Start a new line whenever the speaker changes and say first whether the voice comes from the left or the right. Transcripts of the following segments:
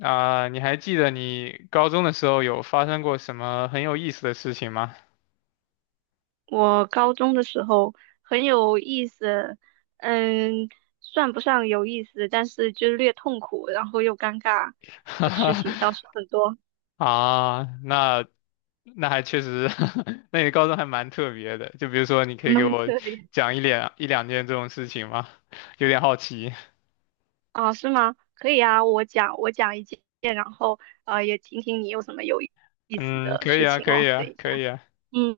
left: 啊、你还记得你高中的时候有发生过什么很有意思的事情吗？
right: 我高中的时候很有意思，嗯，算不上有意思，但是就略痛苦，然后又尴尬的事情倒是 很多，
left: 啊，那还确实，那你高中还蛮特别的。就比如说，你可
right: 还
left: 以给
right: 蛮
left: 我
right: 特别
left: 讲一两件这种事情吗？有点好奇。
right: 啊，是吗？可以啊，我讲一件，然后也听听你有什么有意思
left: 嗯，
right: 的
left: 可以
right: 事
left: 啊，
right: 情
left: 可以
right: 哦。等
left: 啊，
right: 一下，
left: 可以啊。
right: 嗯，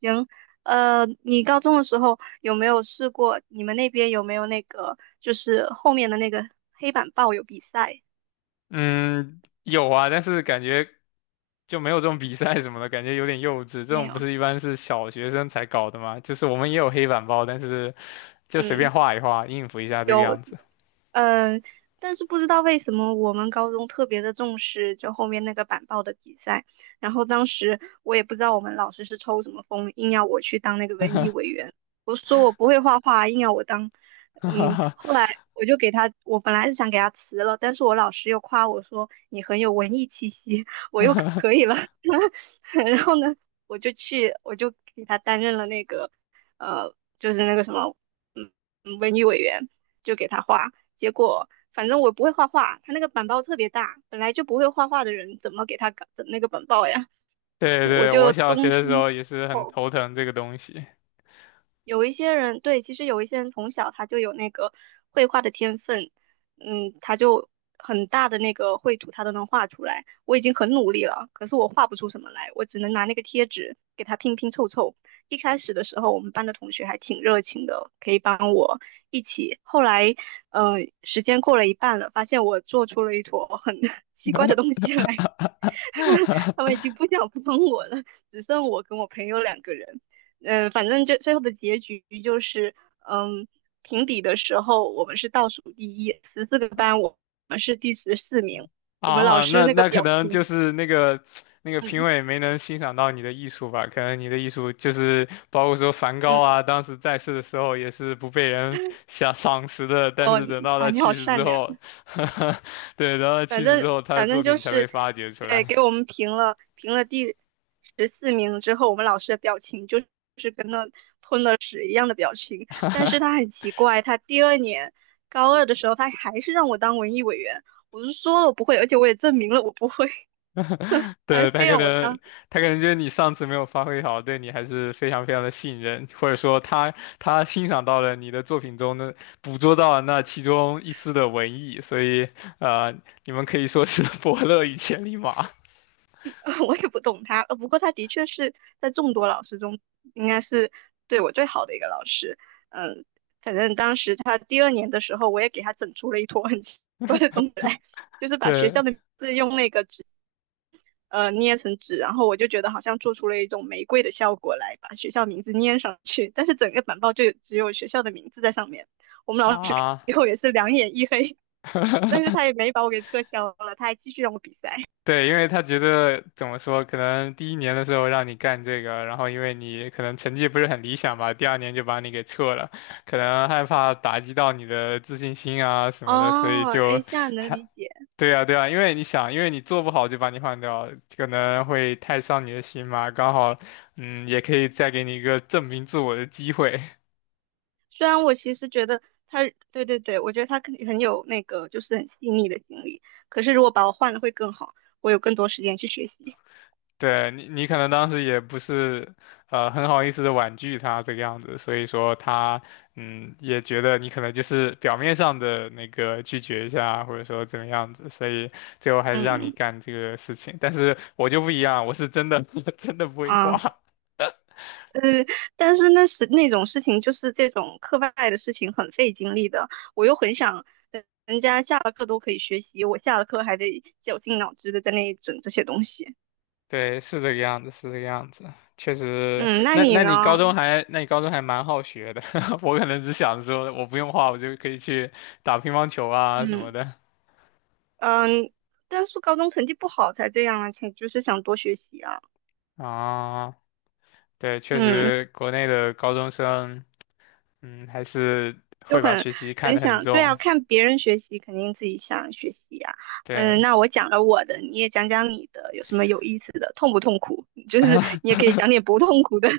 right: 行，你高中的时候有没有试过？你们那边有没有那个就是后面的那个黑板报有比赛？
left: 嗯，有啊，但是感觉就没有这种比赛什么的，感觉有点幼稚。这
right: 没
left: 种不
right: 有，
left: 是一般是小学生才搞的吗？就是我们也有黑板报，但是就随便
right: 嗯。
left: 画一画，应付一下这个
right: 有，
left: 样子。
right: 嗯，但是不知道为什么我们高中特别的重视就后面那个板报的比赛，然后当时我也不知道我们老师是抽什么风，硬要我去当那个
left: 哈
right: 文艺
left: 哈
right: 委员。我说我不会画画啊，硬要我当，
left: 哈哈
right: 后来我本来是想给他辞了，但是我老师又夸我说你很有文艺气息，我又
left: 哈，
right: 可以了，然后呢，我就给他担任了那个，就是那个什么。文娱委员，就给他画。结果反正我不会画画，他那个板报特别大，本来就不会画画的人怎么给他搞整那个板报呀？
left: 对
right: 我
left: 对，我
right: 就
left: 小学
right: 东
left: 的时
right: 拼西
left: 候也是很
right: 凑。
left: 头疼这个东西。
right: 有一些人，对，其实有一些人从小他就有那个绘画的天分，他就很大的那个绘图他都能画出来。我已经很努力了，可是我画不出什么来，我只能拿那个贴纸给他拼拼凑凑。一开始的时候，我们班的同学还挺热情的，可以帮我一起。后来，时间过了一半了，发现我做出了一坨很 奇怪的东西来，他们 已经不想帮我了，只剩我跟我朋友两个人。反正最后的结局就是，嗯，评比的时候我们是倒数第一，14个班我们是第十四名。我们老
left: 啊，
right: 师
left: 那
right: 那个
left: 那可
right: 表
left: 能就
right: 情，
left: 是那个评
right: 嗯
left: 委没能欣赏到你的艺术吧？可能你的艺术就是包括说梵高
right: 嗯，
left: 啊，当时在世的时候也是不被人赏识的，但
right: 哦
left: 是等到
right: 啊，
left: 他
right: 你好
left: 去世之
right: 善良。
left: 后，对，等到他
right: 反
left: 去世之
right: 正
left: 后，他的
right: 反正
left: 作
right: 就
left: 品才被
right: 是，
left: 发掘出
right: 对，
left: 来。
right: 给我们评了第十四名之后，我们老师的表情就是跟那吞了屎一样的表情。但是 他很奇怪，他第二年高二的时候，他还是让我当文艺委员。我就说了我不会，而且我也证明了我不会，还
left: 对，
right: 非
left: 他可
right: 让我
left: 能
right: 当。
left: 他可能觉得你上次没有发挥好，对你还是非常非常的信任，或者说他欣赏到了你的作品中的捕捉到了那其中一丝的文艺，所以呃，你们可以说是 伯乐与千里马。
right: 我也不懂他，不过他的确是在众多老师中，应该是对我最好的一个老师。嗯，反正当时他第二年的时候，我也给他整出了一坨很奇怪的东西来，就是把学
left: 对
right: 校的名字用那个纸捏成纸，然后我就觉得好像做出了一种玫瑰的效果来，把学校名字捏上去，但是整个板报就只有学校的名字在上面。我们老师看
left: 啊，
right: 以后也是两眼一黑，但是他也 没把我给撤销了，他还继续让我比赛。
left: 对，因为他觉得怎么说，可能第一年的时候让你干这个，然后因为你可能成绩不是很理想吧，第二年就把你给撤了，可能害怕打击到你的自信心啊什么的，所以
right: 哦，哎，
left: 就
right: 现在能
left: 还
right: 理解。
left: 对呀对啊，因为你想，因为你做不好就把你换掉，可能会太伤你的心嘛，刚好也可以再给你一个证明自我的机会。
right: 虽然我其实觉得他，对对对，我觉得他肯定很有那个，就是很细腻的经历。可是如果把我换了会更好，我有更多时间去学习。
left: 对你，你可能当时也不是很好意思的婉拒他这个样子，所以说他也觉得你可能就是表面上的那个拒绝一下，或者说怎么样子，所以最后还是让你
right: 嗯
left: 干这个事情。但是我就不一样，我是真的 真的不会
right: 啊，
left: 画。
right: 呃，但是那是那种事情，就是这种课外的事情很费精力的。我又很想人家下了课都可以学习，我下了课还得绞尽脑汁的在那里整这些东西。
left: 对，是这个样子，是这个样子，确实。
right: 嗯，那
left: 那
right: 你
left: 那你高
right: 呢？
left: 中还那你高中还蛮好学的，我可能只想说我不用画，我就可以去打乒乓球啊什么
right: 嗯
left: 的
right: 嗯，但是高中成绩不好才这样啊，才就是想多学习啊。
left: 啊。哦对，确
right: 嗯。
left: 实国内的高中生，嗯，还是
right: 就
left: 会把
right: 很
left: 学习看
right: 很
left: 得很
right: 想，对啊，
left: 重。
right: 看别人学习，肯定自己想学习呀、
left: 对，
right: 那我讲了我的，你也讲讲你的，有什么有意思的，痛不痛苦？就是你也 可以讲点不痛苦的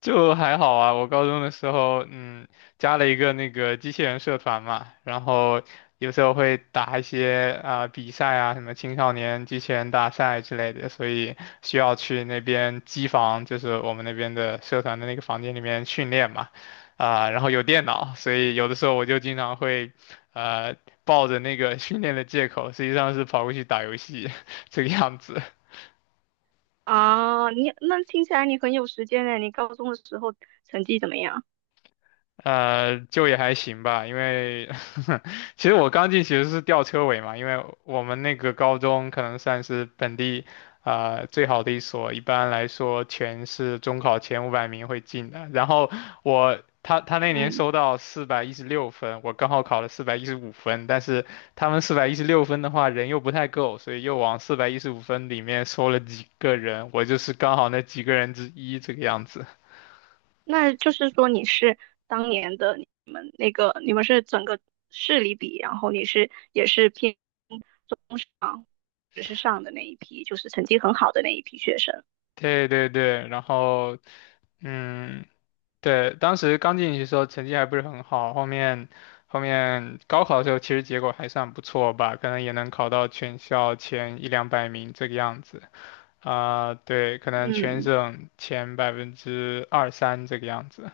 left: 就还好啊，我高中的时候，嗯，加了一个那个机器人社团嘛，然后有时候会打一些啊、比赛啊，什么青少年机器人大赛之类的，所以需要去那边机房，就是我们那边的社团的那个房间里面训练嘛，啊、然后有电脑，所以有的时候我就经常会，呃，抱着那个训练的借口，实际上是跑过去打游戏 这个样子。
right: 啊。你那听起来你很有时间呢，你高中的时候成绩怎么样？
left: 就也还行吧，因为 其实我刚进其实是吊车尾嘛，因为我们那个高中可能算是本地最好的一所，一般来说全是中考前500名会进的。然后他那年
right: 嗯，
left: 收到四百一十六分，我刚好考了四百一十五分，但是他们四百一十六分的话人又不太够，所以又往四百一十五分里面收了几个人，我就是刚好那几个人之一这个样子。
right: 那就是说你是当年的你们那个，你们是整个市里比，然后你是也是偏中上，只是上的那一批，就是成绩很好的那一批学生。
left: 对对对，然后嗯，对，当时刚进去的时候成绩还不是很好，后面高考的时候其实结果还算不错吧，可能也能考到全校前一两百名这个样子啊，对，可能全
right: 嗯。
left: 省前百分之二三这个样子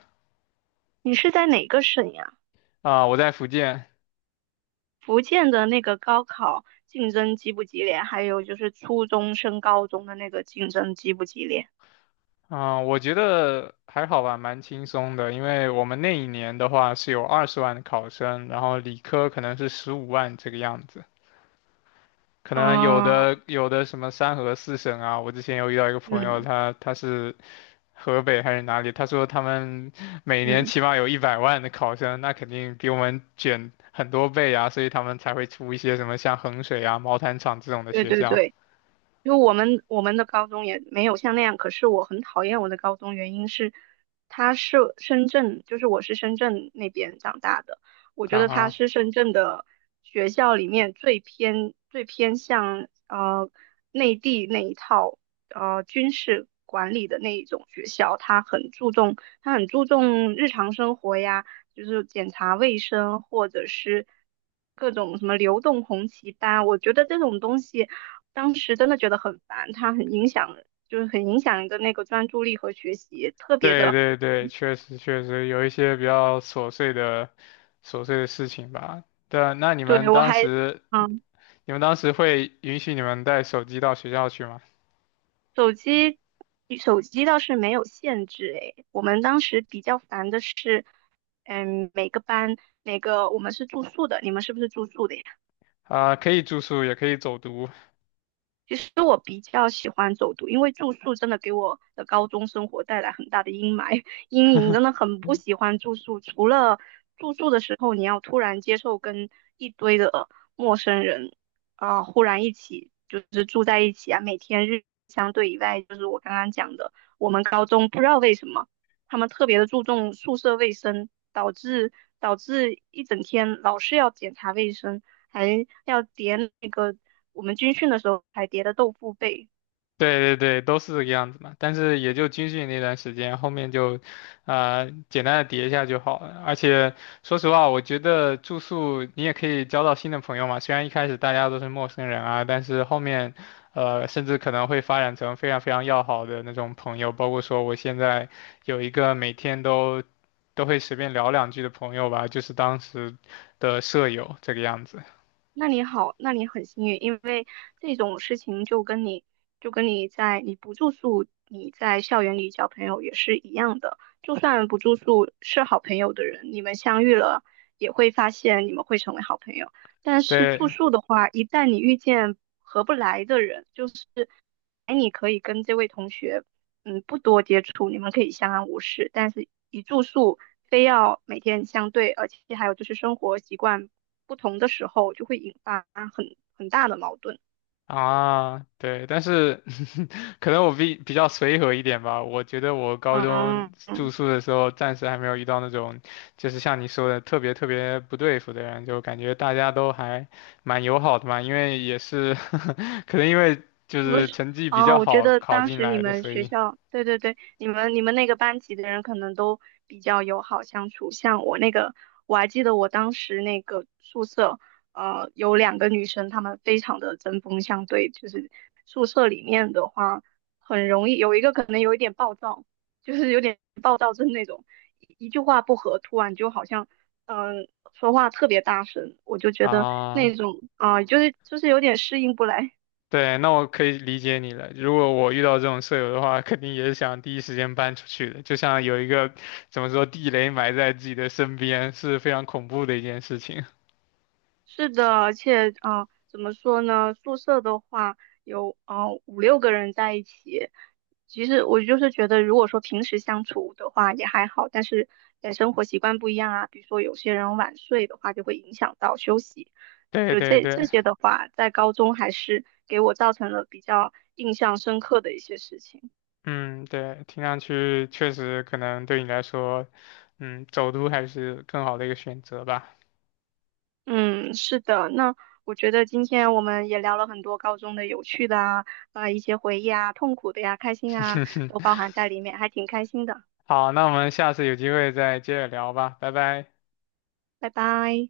right: 你是在哪个省呀？
left: 啊，我在福建。
right: 福建的那个高考竞争激不激烈？还有就是初中升高中的那个竞争激不激烈？
left: 啊，我觉得还好吧，蛮轻松的。因为我们那一年的话是有20万的考生，然后理科可能是15万这个样子。可能有
right: 啊，
left: 的有的什么三河四省啊，我之前有遇到一个朋友，
right: 嗯
left: 他是河北还是哪里，他说他们 每年
right: 嗯，
left: 起码有100万的考生，那肯定比我们卷很多倍啊，所以他们才会出一些什么像衡水啊、毛坦厂这种的
right: 对
left: 学
right: 对
left: 校
right: 对，就我们的高中也没有像那样，可是我很讨厌我的高中，原因是它是深圳，就是我是深圳那边长大的，我觉得它
left: 啊。
right: 是深圳的学校里面最偏向内地那一套军事管理的那一种学校，它很注重日常生活呀，就是检查卫生或者是各种什么流动红旗班，我觉得这种东西。当时真的觉得很烦，它很影响，就是很影响人的那个专注力和学习，特别
left: 对
right: 的。
left: 对对，确实确实有一些比较琐碎的事情吧。对啊，那你
right: 对，
left: 们当时
right: 嗯，
left: 你们当时会允许你们带手机到学校去吗？
right: 手机，手机倒是没有限制，诶，我们当时比较烦的是，每个班，每个，我们是住宿的，你们是不是住宿的呀？
left: 啊、可以住宿，也可以走读。
right: 其实我比较喜欢走读，因为住宿真的给我的高中生活带来很大的阴霾 阴影，真的很不喜欢住宿。除了住宿的时候，你要突然接受跟一堆的陌生人啊、忽然一起就是住在一起啊，每天日相对以外，就是我刚刚讲的，我们高中不知道为什么他们特别的注重宿舍卫生，导致一整天老是要检查卫生，还要点那个。我们军训的时候还叠的豆腐被。
left: 对对对，都是这个样子嘛。但是也就军训那段时间，后面就，啊，简单的叠一下就好了。而且说实话，我觉得住宿你也可以交到新的朋友嘛。虽然一开始大家都是陌生人啊，但是后面，甚至可能会发展成非常非常要好的那种朋友。包括说我现在有一个每天都会随便聊两句的朋友吧，就是当时的舍友这个样子。
right: 那你好，那你很幸运，因为这种事情就跟你在你不住宿，你在校园里交朋友也是一样的。就算不住宿是好朋友的人，你们相遇了也会发现你们会成为好朋友。但是住
left: 对，
right: 宿的话，一旦你遇见合不来的人，就是哎，你可以跟这位同学不多接触，你们可以相安无事，但是一住宿非要每天相对，而且还有就是生活习惯不同的时候，就会引发很大的矛盾。
left: 啊，对，但是 可能我比较随和一点吧。我觉得我高
right: 嗯，
left: 中住宿的时候，暂时还没有遇到那种，就是像你说的特别特别不对付的人，就感觉大家都还蛮友好的嘛。因为也是 可能因为就
right: 不
left: 是
right: 是
left: 成绩比
right: 啊，
left: 较
right: 我觉
left: 好
right: 得
left: 考
right: 当
left: 进
right: 时你
left: 来的，
right: 们
left: 所
right: 学
left: 以
right: 校，对对对，你们那个班级的人可能都比较友好相处。像我那个，我还记得我当时那个宿舍，有两个女生，她们非常的针锋相对。就是宿舍里面的话，很容易有一个可能有一点暴躁，就是有点暴躁症那种，一句话不合，突然就好像嗯、呃说话特别大声，我就觉得那
left: 啊。
right: 种啊、就是有点适应不来。
left: 对，那我可以理解你了。如果我遇到这种舍友的话，肯定也是想第一时间搬出去的。就像有一个怎么说地雷埋在自己的身边，是非常恐怖的一件事情。
right: 是的，而且啊、怎么说呢？宿舍的话有啊、五六个人在一起，其实我就是觉得，如果说平时相处的话也还好，但是在生活习惯不一样啊，比如说有些人晚睡的话，就会影响到休息。
left: 对
right: 就
left: 对
right: 这
left: 对，
right: 些的话，在高中还是给我造成了比较印象深刻的一些事情。
left: 嗯，对，听上去确实可能对你来说，走读还是更好的一个选择吧。
right: 嗯，是的，那我觉得今天我们也聊了很多高中的有趣的啊，啊、一些回忆啊，痛苦的呀，开心啊，都包 含在里面，还挺开心的。
left: 好，那我们下次有机会再接着聊吧，拜拜。
right: 拜拜。